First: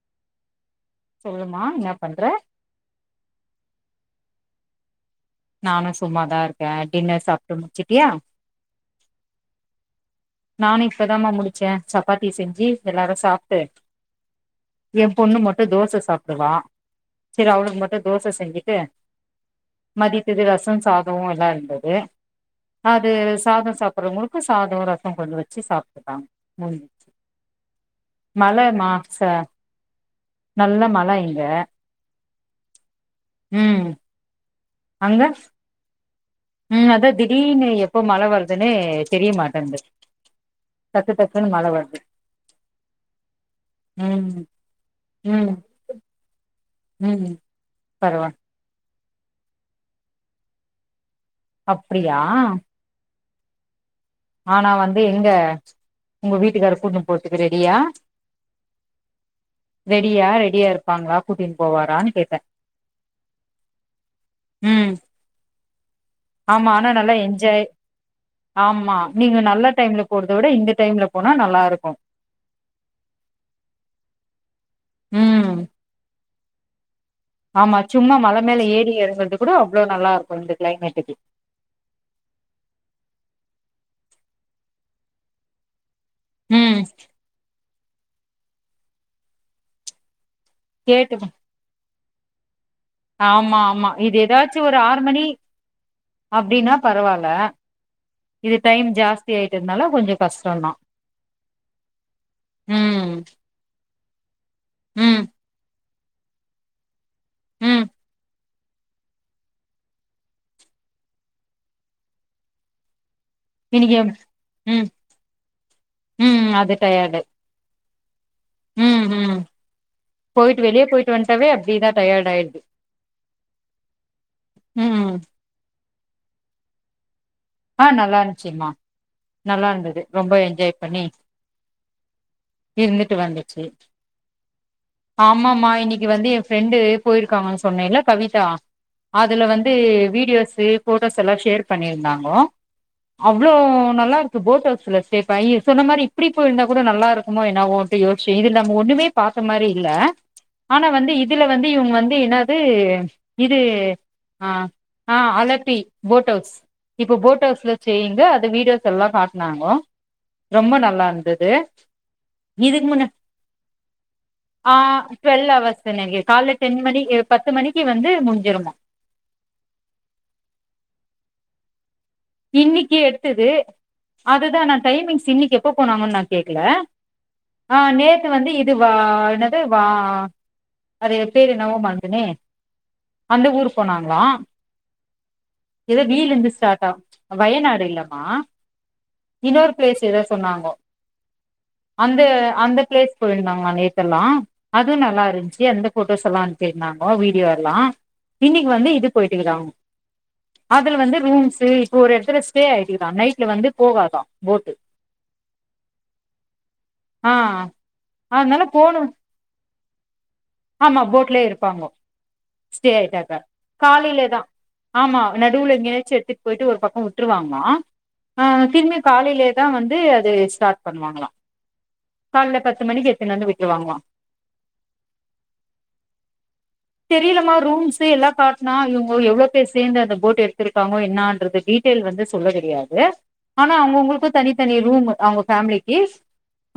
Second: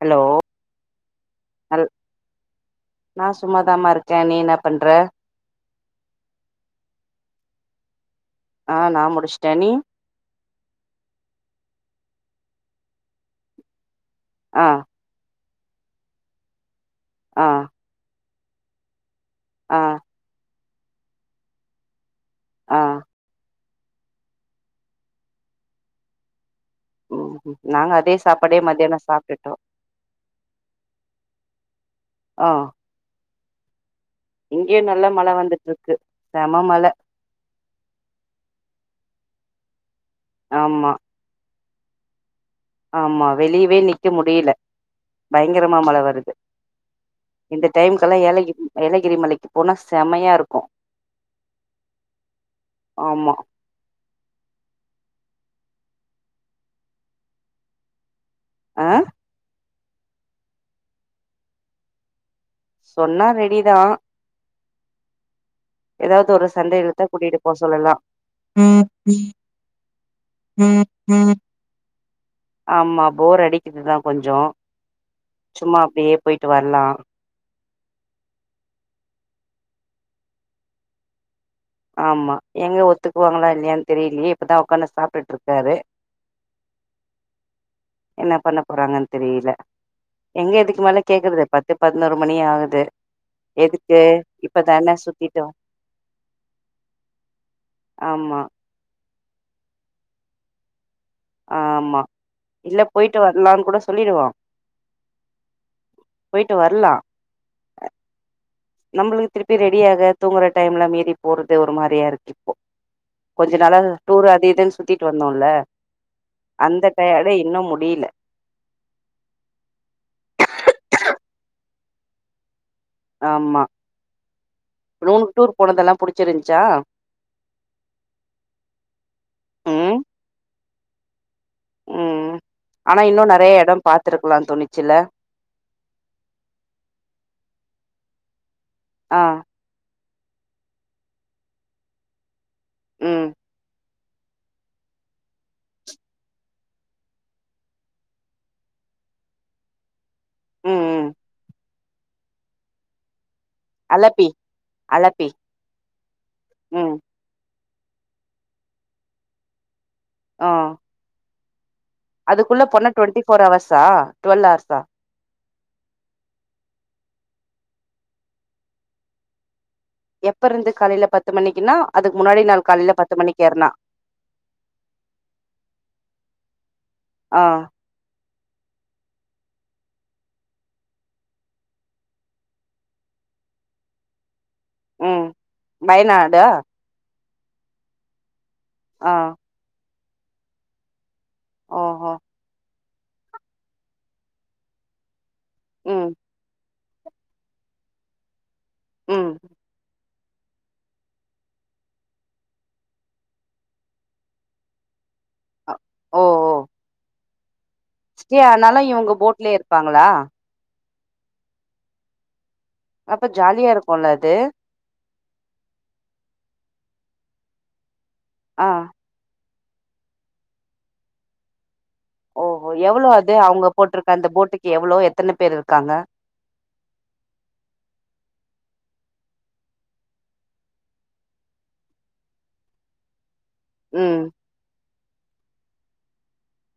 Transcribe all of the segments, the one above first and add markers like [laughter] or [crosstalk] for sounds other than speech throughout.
hello சொல்லுமா நல் என்ன பண்ற நா சும்மாதாமா இருக்கே நீ என்ன பண்ற நானூ சும்மாதா இருக்கே டின்னர் சாப்ட்டு முச்சுட்டியா ஆ நா முடிச்டே நீ நானும் இப்பதாமா முடிச்சே சப்பாத்தி செஞ்சு எல்லாரூ சாப்ட்டு ஆ என் பொண்ணு மட்டூ தோச சாப்ட்ருவா ஆ செரி அவளுக்கு மட்டு தோச செஞ்சுட்டு ஆ மதித்தக்கு ரசம் சாதோ எல்லா இருந்தது ஆ அது சாதோ சாப்பிற்றவங்களுக்கு சாதோ ரசோ கொண்டு வச்சி சாப்டுல்லா முடிஞ் ம் ம் நாங்க அதே சாப்பாடே மத்தியானோ ச சாப்ட்டுட்டோ நல்ல மல இங்க ஆ ம் இங்யே நல்ல அங்க மழ வந்துட்ருக்கு ம் அதா திடீர்னு எப்போ மழ வர்துன்னே தெரிய மாட்டன்து ஆம்மா டக்கு டக்குனு மழ வருது ஆமா வெளிய்வே நிக்க ம் முடில ம் பயங்கரமா மழ வருது ம் இந்த டைம்கல்லா பரவா ஏலகி ஏலகிரி மலைக்கு போனா செம்மையா இருக்கு அப்டியா ஆமா ஆனா வந்து எங்க உங்க வீட்டுக்காரு கூட்ணு போற்துக்கு ரெடியா அ ரெடியா ரெடியா இருப்பாங்ளா கூட்டின் போவாரான் கேட்ட சொன்னா ரெடிதா ம் எதாவ்து ஒரு ஆமா ஆனா சண்டேலதா நல்லா கூட்டிட்டு போ என்ஜாய் சொல்லலா ஆமா நீங்கோ நல்ல டைம்ல போறத விட இந்த டைம்ல போனா நல்லாருக்கு ஆம்மா போர் அடிக்கிதுதா கொஞ்சோ ம் சும்மா அப்டியே போய்ட்டு வர்லா ஆமா சும்மா மல மேலே ஏறி எறங்கற்து கூட அவ்ளோ நல்லாருக்கு இந்த க்ளைமேட்டுக்கு ஆம்மா எங்க ஒத்துக்குவாங்ளா இல்லயான் தெரிய்லியே இப்பதா உக்காந்து சாப்ட்டுட்ருக்காரு ம் என்ன பண்ண போறாங்கன் தெரியல எங்க இதுக்குமேலே கேட்டு கேக்கற்து பத்து பதுனோரு மணி ஆகுது ஆமா ஆமா எதுக்கு இது எதாச்சு ஒரு இப்பதான ஆறு மணி சுத்திட்டு வ அப்டினா பரவால்ல ஆமா இது டைம் ஜாஸ்தி ஆயிட்டதுனால கொஞ்சோ கஸ்ட்டோந்தா ஆமா இல்ல ம் போய்ட்டு வரலான் கூட சொல்லிடுவோ ம் போய்ட்டு வர்லா ம் நம்ப்ளுக்கு திருப்பி ரெடியாக தூங்குற டைம்ல மீறி போறது ஒரு மாரியா இருக்கு இப்போ கொஞ்ச நாள இன்னிக்கு டூர் அது இதுன் ம் சுத்திட்டு வந்தோல்ல ம் அது அந்த டயர்டு டயடு இன்னு முடில ம் ம் போயிட்டு வெளிய போயிட் வன்ட்டாவே அப்டிதா டயேர்ட்டு ஆயிட்து ஆமா ம் நூணுக் டூர் போனதல்லா புடிச்சிருந்ச்சா அ நல்லாந்ச்சிம்மா ம் நல்லாருந்துது ரொம்ப என்ஜாய் பண்ணி ம் ஆனா இருந்துட்டு இன்னு நறையா எடோ பாத்துருக்லான் தோணுச்சில ஆமம்மா இன்னிக்கி வந்து ஏ ஃப்ரெண்டு போயிருக்காங்கன்னு சொன்னேல்ல கவிதா ஆ அதுல வந் து வீடியோஸு போட்டோஸ் எல்லா ஷேர் பண்ணிருந்தாங்கோ ம் இவ்ளோ நல்லாருக்கு போட் ஹவுல்ல ஸ்டேபையு சொன்ன மாரி இப்டி போயிருந்தா கூட நல்லா இருக்குமோ என்னாவோ கு யோஸ்ச்சி இதில் நம்ம ஒன்னுமே பத்தமரி இல்ல ம் ஆனா ம் வந்து இதுல வந்து இவுங் வந்து என்னாது இது அலப்பி அ ஆ அலப்பி அலட்டி போட் ஹவுஸ் ம் இப்போ போட் ட்டோஸ்ல ஸ்டேயிங்கு அது வீடியோஸ் எல்லா காட்னாங்கோ ஆ ரொம்ப நல்லார்ந்துது அதுக்குள்ள போன டுவண்ட்டி ஃபோர் ஹவர்ஸ்ஸா டுவல் ஆர்ஸா ட்வெல் அவர்ஸு எனக்கு கால்ல டென் மணிக்கு பத்து மணிக்கு வந்து முஞ்சிரும்மா எப்ப இருந்து காலைல பத்து மணிக்கினா அதுக்கு முன்னாடி நாள் காலைல இன்னைக்கி பத்து மணிக்கு எடுத்தது ஏறுனா அதுதா நா டைமிங்ஸ் இன்னைக்கி எப்ப போனாங்கன்னு நா கேக்கல ஆ நேத் இது வந்து இது வா என்னது வா அது பேரு என்னவோ மறந்ட்டேனே அந்த ஊர் போனாங்ளா ம் இல்ல வீல வயநாடா இருந்து ஸ்டார்ட் ஆகு வயநாடு இல்லமா ஆ இன்னொரு பிளேஸ் எதோ சொன்னாங்கோ ஓஹோ அந்த அந்த பிளேட் போயிருந்தாங்ளா நேத்து எல்லா அதுவு நல்லா இருந்துச்சு அந்த ம் போட்டோஸ் எல்லா அனுப்பிருந்தாங்கோ வீடியோ எல்லா இன்னைக்கி வந்து இது ம் போயிட்டு இருக்காங் அதுல வந்து ரூம்ஸ்சு இப்ப ஒரு எடத்துல ஸ்டே ஆயிடுக்குதா நைட்ல வந்து போகாதா போட்டு ஓ ஓ ஆ ஆ ஸ்டே அதனால இவங்க போட்லே இருப்பாங்ளா ஆமா போட்லே இருப்பாங்கோ ஸ்டே அப்ப ஆயிட்டாக்க ஜாலியா இருக்குல்ல அது காலைலதா ஆமா நடுவுல எங்னயாச்சு எடுத்துட்டு போயிட்டு ஒரு பக்கோ வுட்டுருவாங்ளா ஆ திரும்பி காலைலே தா வந்து அது ஸ்டார்ட் பண்ணுவாங்களா காலைல ஓஹோ பத்து எவ்ளோ மணிக்கு அது எத்துன்னு வந்து அவுங்க விட்டுருவாங்களா போட்டிருக்க அந்த போட்டுக்கு எவ்ளோ எத்தன பேர் இருக்காங்க தெரிலமா ரூம்ஸ்சு எல்லா காட்னோ இவுங்கோ எவ்ளோ பேர் சேந்து அந்த போட் எடுத்துருக்காங்கோ என்னான்றது டீட்டெய்ல் வந்து சொல்ல தெரியாது ஆனா ம் அவுங்கவுங்களுக்கு தனித்தனி ரூமு அவுங்க ஃபேமிலிக்கிஸ்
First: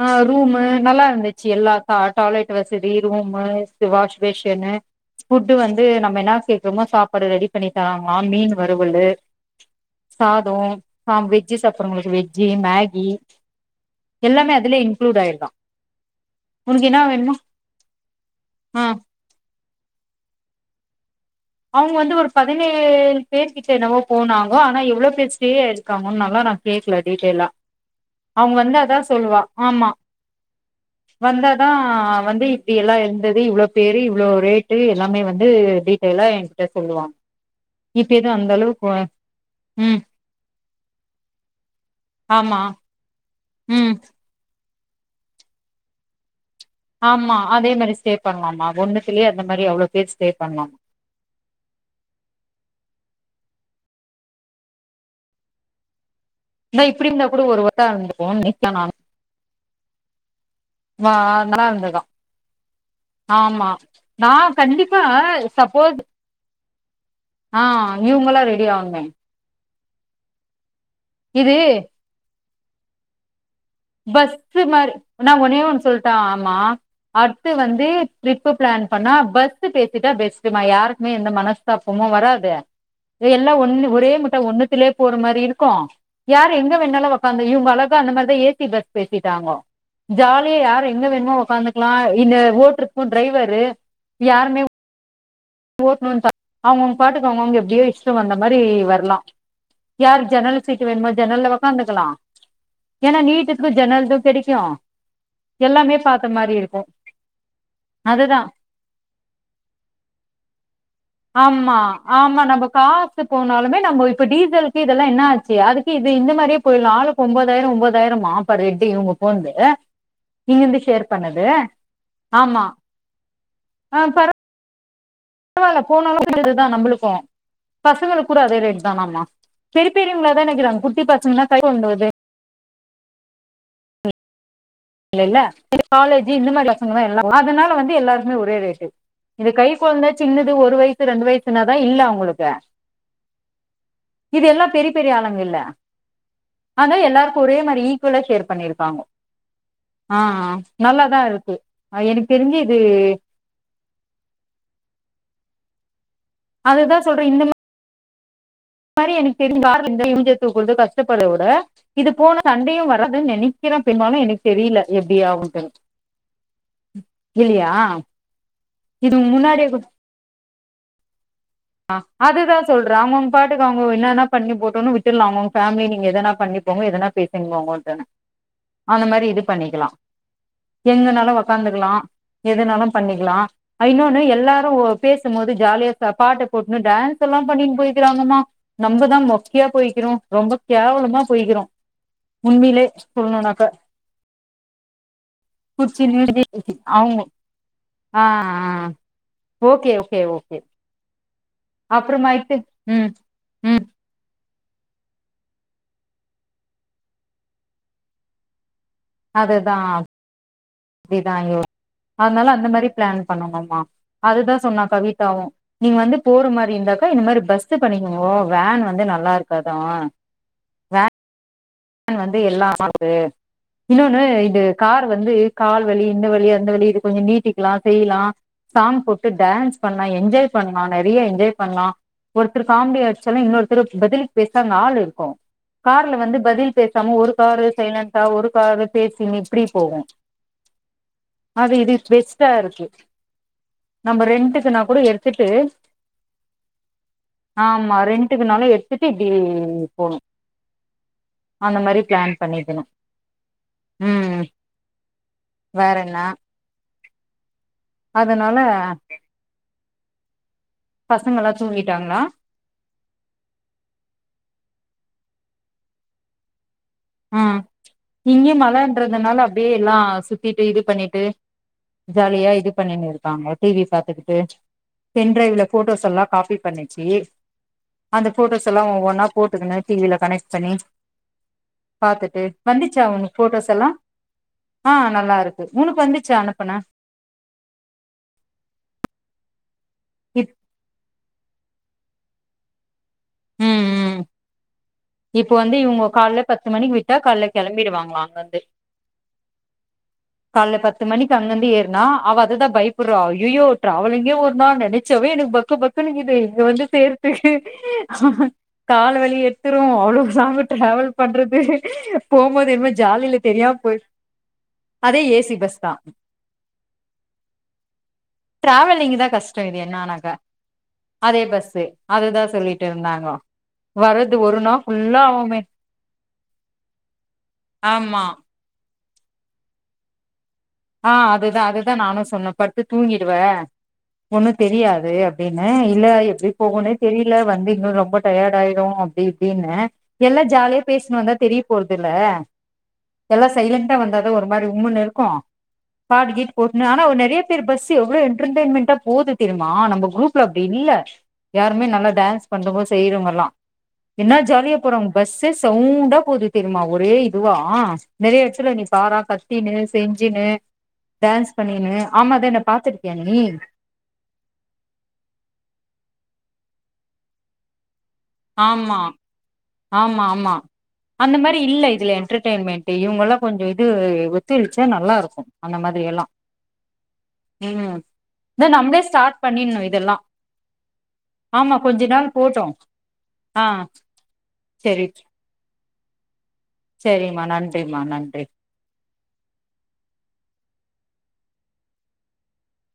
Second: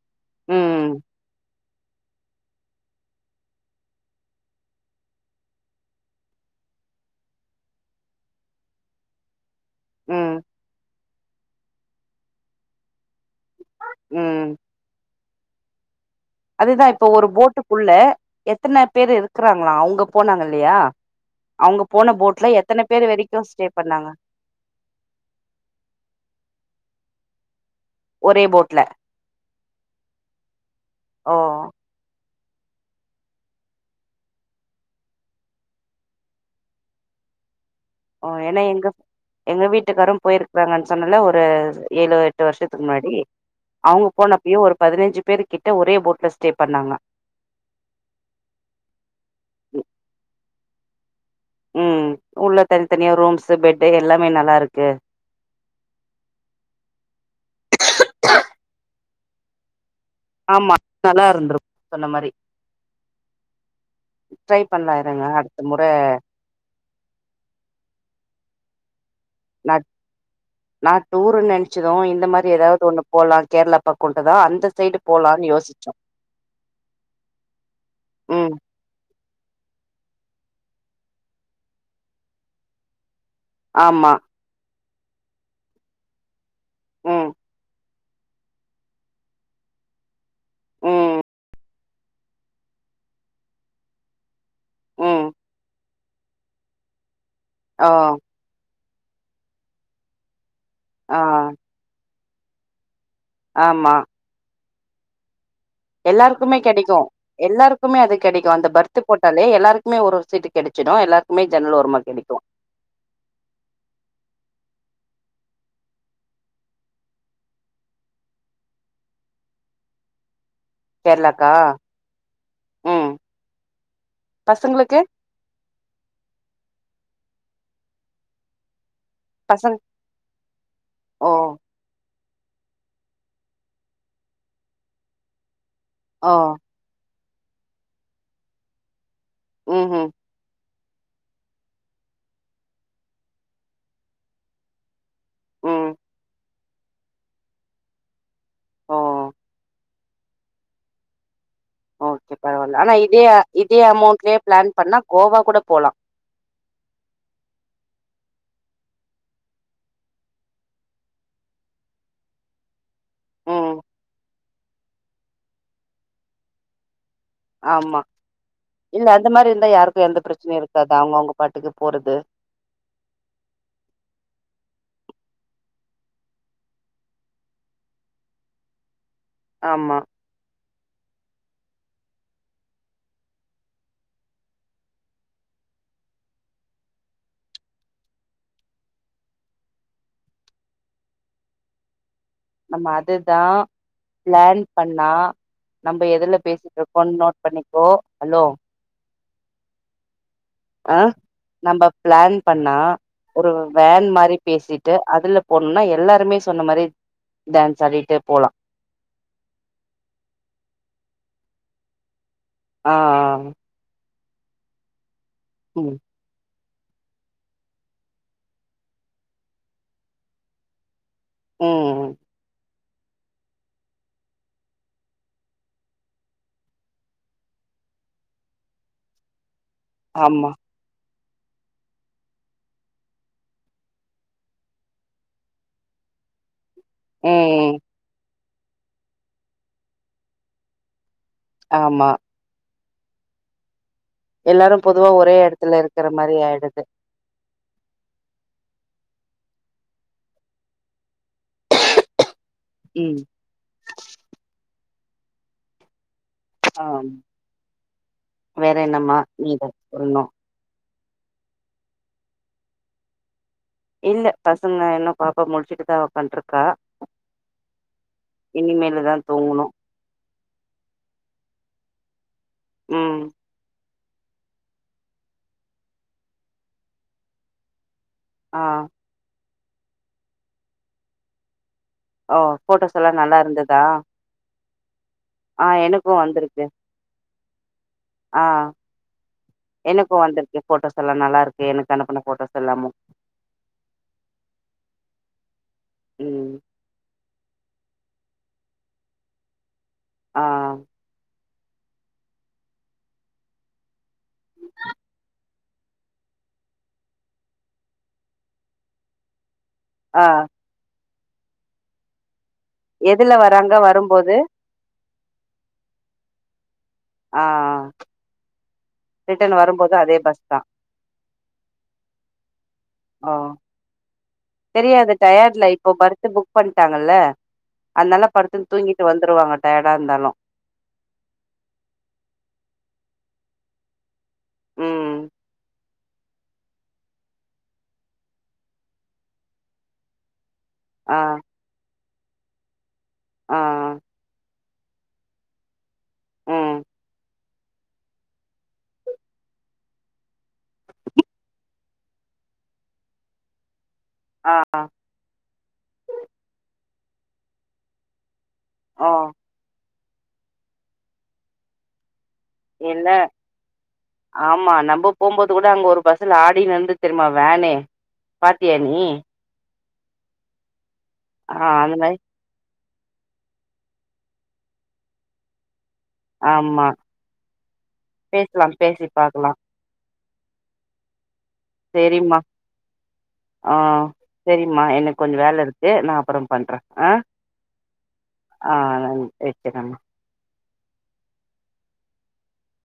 அ ரூமு ம் நல்லாருந்துச்சு எல்லா அ டாய்லெட் வசதி ரூமு வாஷ் பேஷனு புஃட்டு் வந்து நம்ம என்ன கேக்குறோமோ சாப்பாடு ரெடி பண்ணி தராங்களா மீன் வறுவல்லு ம் சாதோ ஆ வெஜ்ஜி சாப்டுறங்களுக்கு வெஜ்ஜி மேகி ம் எல்லாமே அதுலே இன்க்ளூட் ஆயிருதா அதுதா உனக்கு என்ன இப்ப ஒரு வேணுமோ போட்டுக்குள்ள ஆ எத்தன பேரு இருக்கிறாங்ளா அவுங்க போனாங்க இல்லையா அவுங்க போன வந்து ஒரு போட்ல எத்தன பதினேழு வரைக்கு பேரு ஸ்டே கிட்ட என்னவோ பண்ணாங்க போனாங்க ஆனா எவ்ளோ பேர் ஸ் ஸ்டே ஆயிருக்காங்கன்லா நா கேக்கல டீடைல்லா ஒரே அவுங்க வந்து போட்ல அதா சொல்லுவா ஆமா ஓ வந்தாதா வந்து இது எல்லா இருந்தது இவ்ளோ பேரு இவ்ளோ ரேட்டு எல்லாமே வந்து டீட் டைல்லா என்ட்ட சொல்லுவாங்க இது ஓ அந்த ஏன்னா அளவுக்கு எங்க ஓ எங்க வீட்டுக்காரு போயிருக்கறாங்கன்னு சொன்னல்ல ஒரு ஏழு எட்டு ஆமா வர்ஷத்துக்கு முன்னாடி ம் அவுங்க போனப்பயோ ஒரு பதினஞ்சு பேரு கிட்ட ஒரே போட்ல ஸ்டே பண்ணாங்க ஆமா அதே மாதிரி ஸ்டே பண்ணலாமா ஒன்னத்திலே அந்த மாரி ம் அவ்ளோ பேர் ஸ்டே பண்ல்லா ம் உள்ள தனித்தனியா ரூம்ஸ்சு பெட்டு எல்லாமே நல்லா இருக்கு இந்தா இப்டி இருந்தா கூட ஒருவத்தோ இருந்துப்போ நீட்டா நானு ஆமா நல்லா நார்ம்லா இருந்திருக்கு இருந்ததா சொன்ன மாரி ஆமா நா ட்ரை பண்லா கண்டிப்பா இருங்க அடுத்த முற சப்போஸ் ஆ இவுங்களா ரெடி ஆவுனுமே நா நா டூருன் இது நெனச்சது இந்த மாரி ஏதாது ஒண்ணு போல்லா கேரளா பக்கோன்ட்டுதா பஸ்சு அந்த மாரி சைடு நா போலான்னு ஒன்னே ஒன்னு யோசிச்சோ சொல்ட்டா ஆமா அட்த்து வந்து ம் ட்ரிப்பு ப்ளான் பண்ணா பத் ட்டு பேசிட்டா பெஸ்ட்டுமா யாருக்குமே எந்த மனஸ்தாப்பமு வராது எல்லா ஒன்னு ஒரே ஆமா முட்டா ஒன்னுத்திலே போற மாரி இருக்கு யாரு எங்க வேணாலு ம் ஒக்காந்து இவுங்கள அந்த மாரிதா ஏ சி பஸ் பேசிட்டாங்கோ ஜாலியா யாரு எங்க ம் வேண்மோ ஒக்காந்துக் லா இந்த ஓட்டுருக்கு ட்ரைவரு யாருமே ம் ஓட்ணுந்தா அவுங்கவுங்க பாட்டுக்கு அவங்கவுங்க எப்டியோ ஓ இஷ்டம் வந்த மாரி வர்லா யார் ஜன்னலு சீட்டு வேணுமோ ஆ ஜன்னல்ல உக்காந்துக்கலா ஏனா நீட்டுக்கு ஆமா ஜன்னல்து கெடைக்கு எல்லாமே பாத்த மாரி எல்லாருக்குமே இருக்கு கெடைக்கு எல்லாருக்குமே அது அதுதா கெடைக்கு அந்த பர்த் து போட்டாலே எல்லாருக்குமே ஒரு ஒரு சீட்டு கெடைச்சிடு எல்லா ஆம்மா ஆமா நம்ம கா சு போனாலுமே நம்போ இப்ப டீசலுக்கு இதல்லா என்ன ஆச்சு அதுக்கு இது இந்த மாரியே போய்ட்லா ஆளுக்கு ஒம்பதாயிர ஒம்பதாயிரமா ஃபார் ஹெட்டு இவுங்க போன்து அ இங்கிருந்து ஷேர் பண்ணது கேரளாக்கா ஆமா ம் அ பர பசங்களுக்கு வால்ல போனாலு இதுதா நம்புளுக்கு பசங்களுக்கூட அதே ரேட் தானாமா பசங் பெரிய பெரியவங்களா தானக்கிறாங்கோ குட்டி ஓ பசங்களா கை ஓங்குவர்து இல்லல்ல [inaudible] காலேஜி ஓ இந்த மாரி பசங்கதா எல்லா அதனால வந்து எல்லாருக்மே ஒரே ரேட்டு இது கைக்கொழ்ந்த ம்ஹும் சின்னது ஒரு வயசு ரெண்டு வயசுனாதா இல்ல அவுங்குளுக்கு இது எல்லா பெரி பெரிய ஆளுங்கில்ல ம் ஆனா எல்லாருக்கு ஒரே மாரி ஈக்குவலா ஷேர் ஓ பண்ணிருக்காங்கோ அ அ நல்லதா இருக்கு எனக்கு ஓகே தெரிஞ்சு இது பரவால்ல ஆனா இதே இதே அமௌண்ட்லே ப்ளான் பண்ணா கோவாக்கூட போலா அதுதா சொல்ற இந்த மா ரி எனக் தெரி [inaudible] மூஞ்ச தூக்கருது கஷ்டப்பட்ற விட இது போனா சண்டையு வராதுன் ம் நெனைக்கிறே பெரும்பாலு எனக் தெரில எப்டியாவுன்ட்டு ஆமா இல்ல இது அந்த மாரி இருந்தா முன்னாடியே யாருக்கு எந்த பிரச்சனையு இருக்காது அவுங்கவுங்க பாட்டுக்கு போறது சொல்றாங்கோங் பாட்டுக்கு அவுங்க என்னனா பண்ணி போட்டுன்னு விட்டுலா அவுங்கவுங்க ஃபேமிலி நீங்க எதனா பண்ணிக்கோங்க எதனா பேசின் போங்கோடன அந்த மாரி இது பண்ணிக்லா ஆமா எங்கனாலு வொக்காந்துக்கலா எதுனாலு பண்ணிக்லா அ இன்னொன்னு எல்லாரு பேசும் போது ஜாலியா ச பாட்டு போட்டுனு டேன்ஸ்ஸெல்லா பண்ணின் போயி க்கிறாங்கமா நம்பதா மொக்கயா போய்க்கிறோ ரொம்ப கேவலமா போய்க்கிறோ உண்மைய்லே சொல்லுணுனாக்க ப்ளானிங் பண்ணா நம்ப எதுல குச்சின்னு பேசிட்ருகோ அவங்க நோட் பண்ணிக்கோ ஹலோ ஆஹ் ஓகே ஓகே ஓகே அ நம்ப ப்ளான் அப்புறமாயிட்டு பண்ணா உம் ஒரு உம் வேன் மாரி பேசீட்டு அதுல போணுனா எல்லாருமே சொன்ன மாரி டான்ஸ் ஆடிட்டே போலா அதுதா இப்டிதா அய்யோ அதனால அந்த மாரி ஆ ப்ளான் பண்ணணுமா அதுதா சொன்னா கவிதாவு ம் நீங்க வந்து போற மாரி இருந்தாக்கா இந்த மாரி பஸ்ல பண்ணிக்கோங்கோ வேன் வந்து நல்லாருக்காதா ம் வந்து எல்லா [inaudible] இன்னொன்னு இது கார் வந்து கால் வலி இந்த வலி அந்த வலி இது கொஞ்ச நீட்டிக்லா செய்லா சாங் போட்டு டான்ஸ் பண்ணா ஆமா என்ஜாய் பண்ணு ஆ நெறைய என்ஜாய் பண்ணலா ஒருத்தர் காமெடி ஆடிச்சாலு இன்னொருத்தரு பதில் பேச அங்க ஆள் இருக்கு கார்ல வந்து பதில் நம்ம ஒரு காரு ம் சைலன்டா ஒரு காரு பேசினு இப்டி போகு அது இது ஆமா பெஸ்ட்டா இருக்கு நம்ம எல்லாரு ரெண்ட்டுக்குனா கூட பொதுவா ஒரே எடுத்துட்டு எடத்துல இருக்கிற மாரி ஆயிடுது ஆமா ரெண்ட்டுக்கு நாளு எடுத்துட்டு இப்டி போனு அந்த மாரி பிளான் பண்ணிக்குணு ம் ம் வேறென்ன ஆ வேற என்னம்மா நீதா சொல்லுணு பசங்க எல்லா தூங்கிட்டாங்ளா இல்ல பசங்க இன்னு பாப்பா முடிச்சுட்டுதா உக்காண்ட்ருக்கா ம் இங்கயு இனிமேலு தா மழன்றதுனால தூங்கணு அப்டியே எல்லா சுத்திட்டு இது பண்ணிட்டு ஜாலியா இது பண்ணினு ம் இருக்காங்க டி வி பாாத்துக்கிட்டு பென் ட்ரைவ்ல ஃபோட்டோஸ் எல்லா காப்பி பண்ணிச்சு அந்த ஆ போட்டோஸ் எல்லா ஒவ்வொன்னா போட்டுக்குணு டி வில கனெக்ட் பண்ணி ஓ பாத்துட்டு ஃபோட்டோஸ் வந்துச்சா எல்லா உனக்கு நல்லா இருந்ததா போட்டோஸெல்லா ஆ நல்லா இருக்கு ஆ உனுக்கு எனக்கு வந்துச்சா வந்திருக்கு அனுப்புன ஆ எனக்கு இப் வந்துருக்கு போட்டோஸ் எல்லா நல்லா இருக்கு எனக்கு அனுப்புன போட்டோஸெல்லாமு ம் ம் இப்ப வந்து இவுங்க கால்ல ம் பத்து மணிக்கு விட்டா கால்ல கிளம்பிடுவாங்ளா அங்க இருந்து ஆ கால்ல பத்து மணிக்கு அங்கந்து ஏர் னா அவ அததா பயப்படுறா அய்யயோ டிராவலிங்கே ஒரு நாள் நெனைச்சாவே எனக்கு பக்கு பக்குனு இக்குது இங்க வந்து சேர் கால்ல வலிய எடுத் துரு அவ்ளோ ஆ சாம டிராவல் பண்றது போம்போது என்மோ எதுல ஜாலியில வராங்க தெரியாம போய் வரும்போது அதே ஏ சி பஸ் தா ஆ ட்ராவலிங் தா ரிட்டன் கஷ்ட இது வரும்போது அதே என்னானாக்கா பஸ் தா அதே பஸு அததா சொல்லிட்டு ஓ இருந்தாங்கோ வரத் தெரியாது டயட்ல இப்போ பர்த்து புக் பண்ணிட்டாங்கல்ல ஆமா அதனால பர்த் தூங்கிட்டு வந்துருவாங்க டயடா இருந்தாலு ஆ அதுதா அதுதா நானு சொன்ன படுத்து தூங்கிடுவ ஒண்ணு தெரியாது ம் அப்டின்னு இல்ல எப்டி போகுனே தெரியில வந்து இன்னு ரொம்ப டயட் ஆயிடு அப்டி அப்டின்ன எல்லா ஜாலியா ஆ பேசிணு வந்தா தெரிய போறதில்ல எல்லா ஆ சைலண்டா வந்தாதா ஒரு மாரி உம்ன்னு இருக்கு பாட்டு கீட்டு ம் போட்டுனு ஆனா ஒரு நெறைய பேர் பஸு எவ்ளோ என்டர்டயன்மெண்ட்டா போது தெரிமா நம குரூப்ல அப்டி இல்ல யாருமே நல்லா டான்ஸ் பண்றங்கோ செய்றவுங்க எல்லா என்னா ஆ ஜாலியா போறாங்க பஸே சவுண்டா போது தெரிமா ஒரே இதுவா நெறைய நீ ஓ பாரா கத்தினு செஞ்சுனு டான்ஸ் பண்ணினு ஆமா தான இல்ல ஆமா நம்ம போபோது கூட அங்க ஒரு பஸ்ஸில ஆடினுந்து இருந்துது தெரிமா வேனே பாத்தியா நீ ஆமா ஆமா ஆமா அந்த ஆ மாரி இல்ல அந்த இதுல மாரி என்ட்ரெயின் என்டென்மெண்ட் இவுங்கலா கொஞ்சோ இது ஒத்துழச்சா நல்லாருக்கு அந்த மாரியெல்லா ஆமா ம் பேசலா இத நம்ளே பேசி ஸ்டார்ட் பாக்கலா பண்ணிடுணு இதெல்லா ஆமா கொஞ்ச நாள் செரிம்மா போட்டோ ஆ செரிம்மா எனக்கு கொஞ்சோ வேல இருக்கு நா அப்புறோ பண்றே ஆ செரிம்மா நன்றிமா நன்றி ஆ நன் வெக்கிற மா